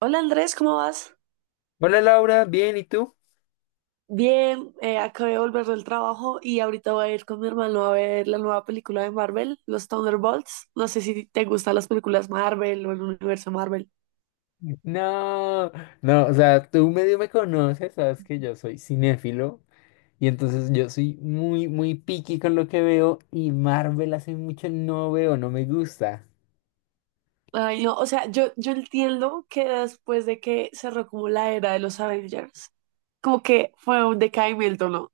Hola Andrés, ¿cómo vas? Hola Laura, bien, ¿y tú? Bien, acabé de volver del trabajo y ahorita voy a ir con mi hermano a ver la nueva película de Marvel, los Thunderbolts. No sé si te gustan las películas Marvel o el universo Marvel. No, no, o sea, tú medio me conoces, sabes que yo soy cinéfilo y entonces yo soy muy, muy picky con lo que veo y Marvel hace mucho no veo, no me gusta. Ay, no, o sea, yo entiendo que después de que cerró como la era de los Avengers, como que fue un decaimiento, ¿no?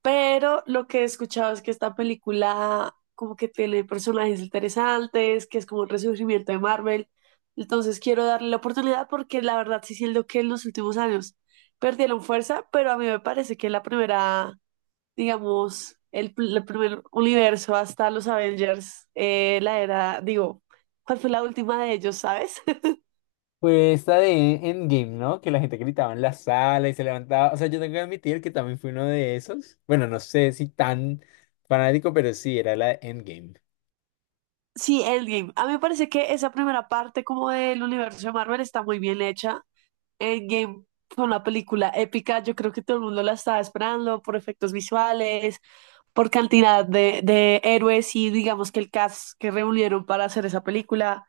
Pero lo que he escuchado es que esta película como que tiene personajes interesantes, que es como un resurgimiento de Marvel. Entonces quiero darle la oportunidad porque la verdad sí siento que en los últimos años perdieron fuerza, pero a mí me parece que la primera, digamos, el primer universo hasta los Avengers, la era, digo, ¿cuál fue la última de ellos, sabes? Pues esta de Endgame, ¿no? Que la gente gritaba en la sala y se levantaba. O sea, yo tengo que admitir que también fui uno de esos. Bueno, no sé si tan fanático, pero sí, era la de Endgame. Sí, Endgame. A mí me parece que esa primera parte como del universo de Marvel está muy bien hecha. Endgame fue una película épica, yo creo que todo el mundo la estaba esperando por efectos visuales, por cantidad de héroes y digamos que el cast que reunieron para hacer esa película.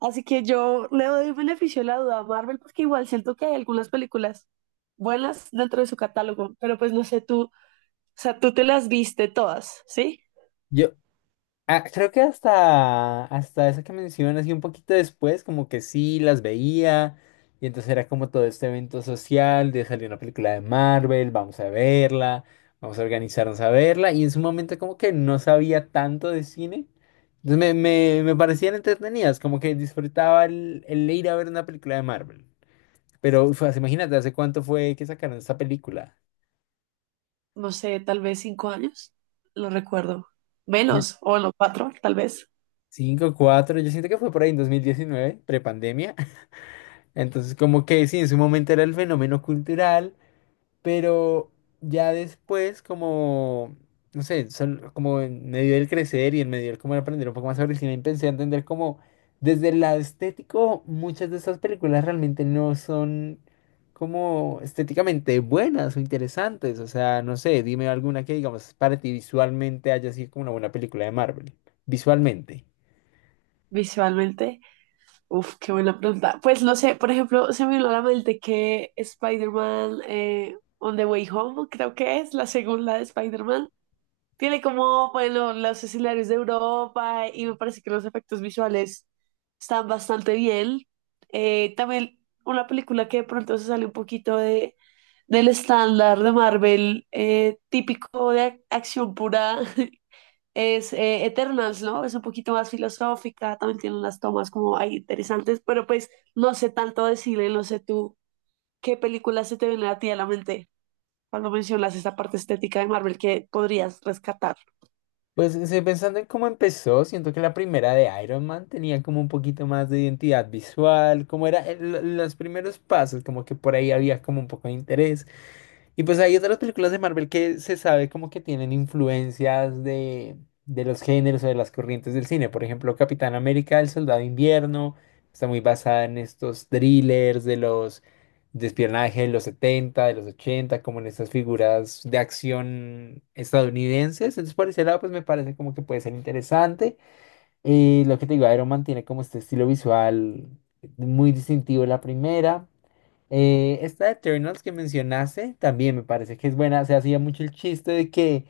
Así que yo le doy el beneficio de la duda a Marvel porque igual siento que hay algunas películas buenas dentro de su catálogo, pero pues no sé tú, o sea, tú te las viste todas, ¿sí? Yo, ah, creo que hasta esa que mencionas y un poquito después, como que sí las veía. Y entonces era como todo este evento social de salir una película de Marvel, vamos a verla, vamos a organizarnos a verla. Y en su momento como que no sabía tanto de cine. Entonces me parecían entretenidas, como que disfrutaba el ir a ver una película de Marvel. Pero uf, imagínate, ¿hace cuánto fue que sacaron esta película? No sé, tal vez cinco años, lo recuerdo. Menos, o no, cuatro, tal vez, Cinco, cuatro, yo siento que fue por ahí en 2019, prepandemia. Entonces, como que sí, en su momento era el fenómeno cultural, pero ya después, como, no sé, como en medio del crecer y en medio del como de aprender un poco más sobre el cine, empecé a entender como desde el lado estético, muchas de estas películas realmente no son como estéticamente buenas o interesantes. O sea, no sé, dime alguna que, digamos, para ti visualmente haya sido como una buena película de Marvel, visualmente. visualmente. Uf, qué buena pregunta. Pues no sé, por ejemplo, se me vino a la mente que Spider-Man, On the Way Home, creo que es la segunda de Spider-Man, tiene como, bueno, los escenarios de Europa y me parece que los efectos visuales están bastante bien. También una película que de pronto se sale un poquito del estándar de Marvel, típico de acción pura, es Eternals, ¿no? Es un poquito más filosófica, también tiene unas tomas como ahí interesantes, pero pues no sé tanto decirle, no sé tú qué película se te viene a ti a la mente cuando mencionas esa parte estética de Marvel que podrías rescatar. Pues estoy pensando en cómo empezó, siento que la primera de Iron Man tenía como un poquito más de identidad visual, como era los primeros pasos, como que por ahí había como un poco de interés. Y pues hay otras películas de Marvel que se sabe como que tienen influencias de los géneros o de las corrientes del cine. Por ejemplo, Capitán América, El Soldado de Invierno, está muy basada en estos thrillers de los despiernaje de los setenta, de los ochenta, como en estas figuras de acción estadounidenses. Entonces, por ese lado, pues me parece como que puede ser interesante. Y lo que te digo, Iron Man tiene como este estilo visual muy distintivo la primera. Esta de Eternals que mencionaste también me parece que es buena. Se hacía mucho el chiste de que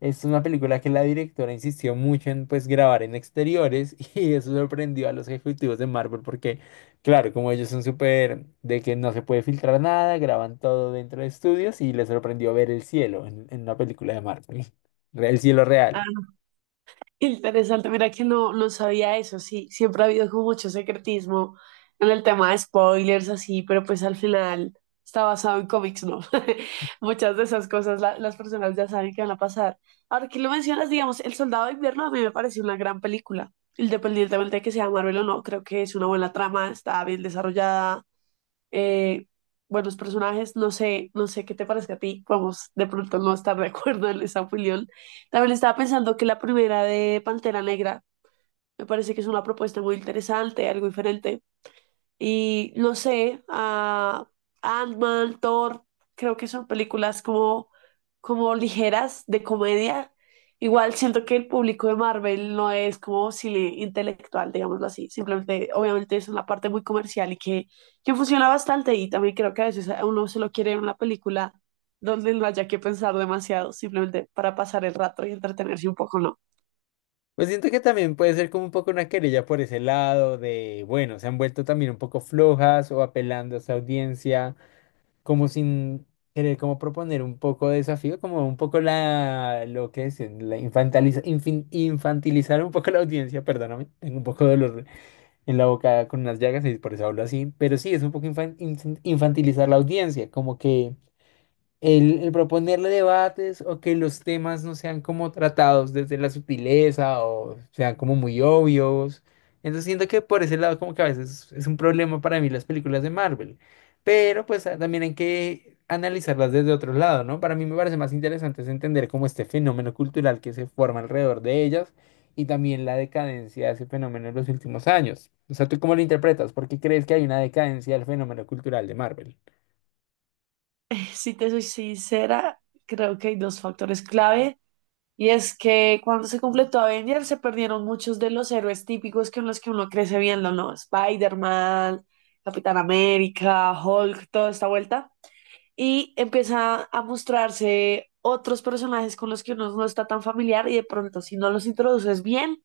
es una película que la directora insistió mucho en pues grabar en exteriores y eso sorprendió a los ejecutivos de Marvel porque, claro, como ellos son súper de que no se puede filtrar nada, graban todo dentro de estudios y les sorprendió ver el cielo en una película de Marvel, el cielo real. Interesante, mira que no, no sabía eso, sí, siempre ha habido como mucho secretismo en el tema de spoilers, así, pero pues al final está basado en cómics, ¿no? Muchas de esas cosas las personas ya saben que van a pasar. Ahora que lo mencionas, digamos, El Soldado de Invierno a mí me pareció una gran película, independientemente de que sea Marvel o no, creo que es una buena trama, está bien desarrollada, eh, buenos personajes, no sé, no sé qué te parece a ti, vamos de pronto no estar de acuerdo en esa opinión. También estaba pensando que la primera de Pantera Negra me parece que es una propuesta muy interesante, algo diferente. Y no sé, a Ant-Man, Thor, creo que son películas como, como ligeras de comedia. Igual siento que el público de Marvel no es como cine intelectual, digámoslo así. Simplemente, obviamente es una parte muy comercial que funciona bastante. Y también creo que a veces a uno se lo quiere en una película donde no haya que pensar demasiado, simplemente para pasar el rato y entretenerse un poco, ¿no? Pues siento que también puede ser como un poco una querella por ese lado de, bueno, se han vuelto también un poco flojas o apelando a esa audiencia, como sin querer como proponer un poco de desafío, como un poco la, lo que es, la infantilizar un poco la audiencia, perdóname, tengo un poco de dolor en la boca con unas llagas y por eso hablo así, pero sí, es un poco infantilizar la audiencia, como que... el proponerle debates o que los temas no sean como tratados desde la sutileza o sean como muy obvios. Entonces siento que por ese lado como que a veces es un problema para mí las películas de Marvel. Pero pues ah, también hay que analizarlas desde otro lado, ¿no? Para mí me parece más interesante es entender como este fenómeno cultural que se forma alrededor de ellas y también la decadencia de ese fenómeno en los últimos años. O sea, ¿tú cómo lo interpretas? ¿Por qué crees que hay una decadencia del fenómeno cultural de Marvel? Si te soy sincera, creo que hay dos factores clave. Y es que cuando se completó Avengers se perdieron muchos de los héroes típicos con los que uno crece viendo, ¿no? Spider-Man, Capitán América, Hulk, toda esta vuelta. Y empieza a mostrarse otros personajes con los que uno no está tan familiar y de pronto si no los introduces bien,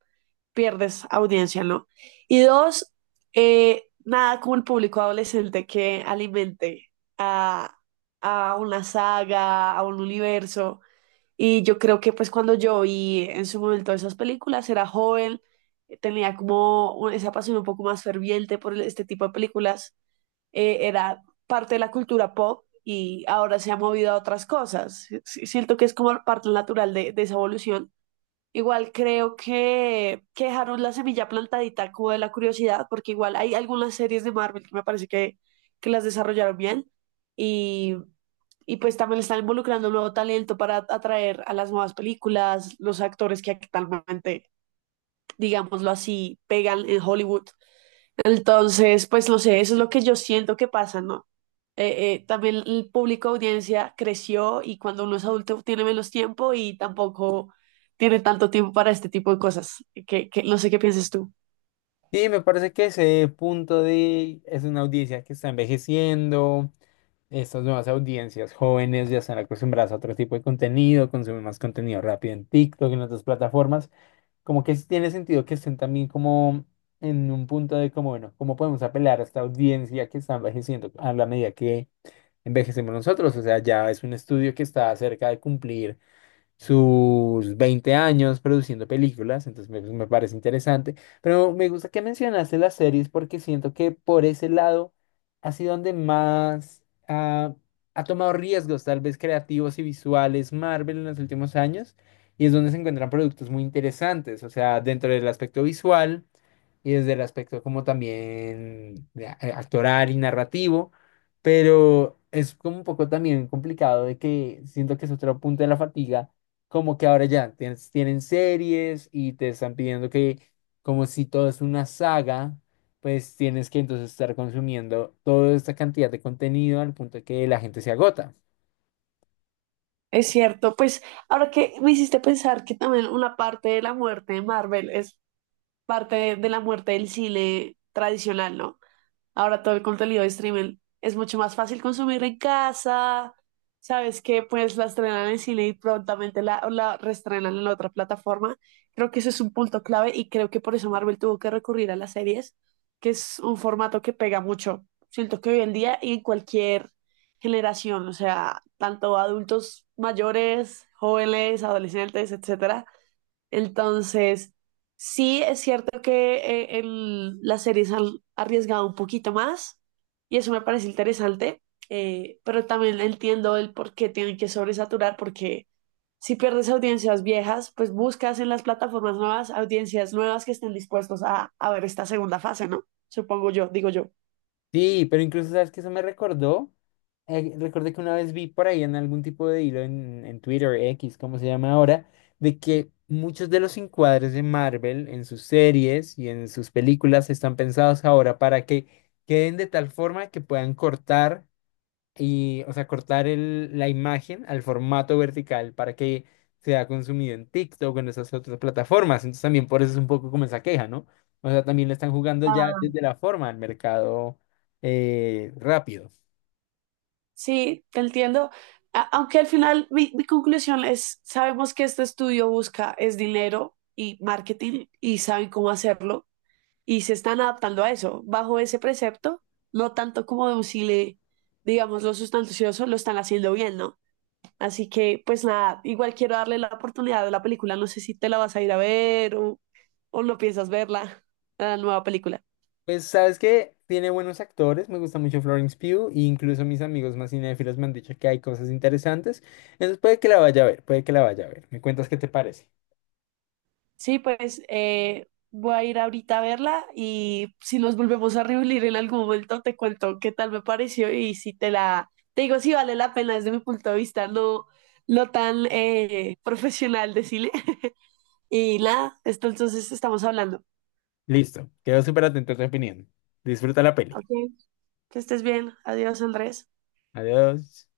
pierdes audiencia, ¿no? Y dos, nada como el público adolescente que alimente a, a una saga, a un universo y yo creo que pues cuando yo vi en su momento esas películas, era joven, tenía como esa pasión un poco más ferviente por este tipo de películas, era parte de la cultura pop y ahora se ha movido a otras cosas. Sí, siento que es como parte natural de esa evolución. Igual creo que dejaron la semilla plantadita como de la curiosidad, porque igual hay algunas series de Marvel que me parece que las desarrollaron bien y pues también están involucrando un nuevo talento para atraer a las nuevas películas, los actores que actualmente, digámoslo así, pegan en Hollywood. Entonces, pues no sé, eso es lo que yo siento que pasa, ¿no? También el público audiencia creció y cuando uno es adulto tiene menos tiempo y tampoco tiene tanto tiempo para este tipo de cosas. Que no sé qué piensas tú. Sí, me parece que ese punto de es una audiencia que está envejeciendo, estas nuevas audiencias jóvenes ya están acostumbradas a otro tipo de contenido, consumen más contenido rápido en TikTok, en otras plataformas, como que sí tiene sentido que estén también como en un punto de como, bueno, ¿cómo podemos apelar a esta audiencia que está envejeciendo a la medida que envejecemos nosotros? O sea, ya es un estudio que está cerca de cumplir sus 20 años produciendo películas, entonces me parece interesante. Pero me gusta que mencionaste las series porque siento que por ese lado ha sido donde más ah, ha tomado riesgos, tal vez creativos y visuales, Marvel en los últimos años, y es donde se encuentran productos muy interesantes, o sea, dentro del aspecto visual y desde el aspecto como también de actoral y narrativo, pero es como un poco también complicado de que siento que es otro punto de la fatiga, como que ahora ya tienen series y te están pidiendo que, como si todo es una saga, pues tienes que entonces estar consumiendo toda esta cantidad de contenido al punto de que la gente se agota. Es cierto, pues ahora que me hiciste pensar que también una parte de la muerte de Marvel es parte de la muerte del cine tradicional, ¿no? Ahora todo el contenido de streaming es mucho más fácil consumir en casa. Sabes que pues la estrenan en cine y prontamente la reestrenan en la otra plataforma. Creo que eso es un punto clave y creo que por eso Marvel tuvo que recurrir a las series, que es un formato que pega mucho. Siento que hoy en día y en cualquier generación, o sea, tanto adultos mayores, jóvenes, adolescentes, etcétera. Entonces, sí es cierto que las series han arriesgado un poquito más y eso me parece interesante, pero también entiendo el por qué tienen que sobresaturar, porque si pierdes audiencias viejas, pues buscas en las plataformas nuevas audiencias nuevas que estén dispuestos a ver esta segunda fase, ¿no? Supongo yo, digo yo. Sí, pero incluso sabes que eso me recordó. Recordé que una vez vi por ahí en algún tipo de hilo en Twitter, X, como se llama ahora, de que muchos de los encuadres de Marvel en sus series y en sus películas están pensados ahora para que queden de tal forma que puedan cortar. Y, o sea, cortar la imagen al formato vertical para que sea consumido en TikTok o en esas otras plataformas. Entonces también por eso es un poco como esa queja, ¿no? O sea, también le están jugando ya Ah, desde la forma al mercado rápido. sí, te entiendo. Aunque al final mi conclusión es, sabemos que este estudio busca es dinero y marketing y saben cómo hacerlo, y se están adaptando a eso, bajo ese precepto, no tanto como de un le, digamos, los sustanciosos lo están haciendo bien, ¿no? Así que, pues nada, igual quiero darle la oportunidad de la película, no sé si te la vas a ir a ver o no piensas verla, la nueva película. Pues, ¿sabes qué? Tiene buenos actores, me gusta mucho Florence Pugh, e incluso mis amigos más cinéfilos me han dicho que hay cosas interesantes. Entonces puede que la vaya a ver, puede que la vaya a ver. Me cuentas qué te parece. Sí, pues voy a ir ahorita a verla y si nos volvemos a reunir en algún momento te cuento qué tal me pareció y si te la, te digo si vale la pena desde mi punto de vista, no, no tan profesional decirle. Y nada, esto entonces estamos hablando. Listo, quedo súper atento a tu opinión. Disfruta la peli. Ok, que estés bien. Adiós, Andrés. Adiós.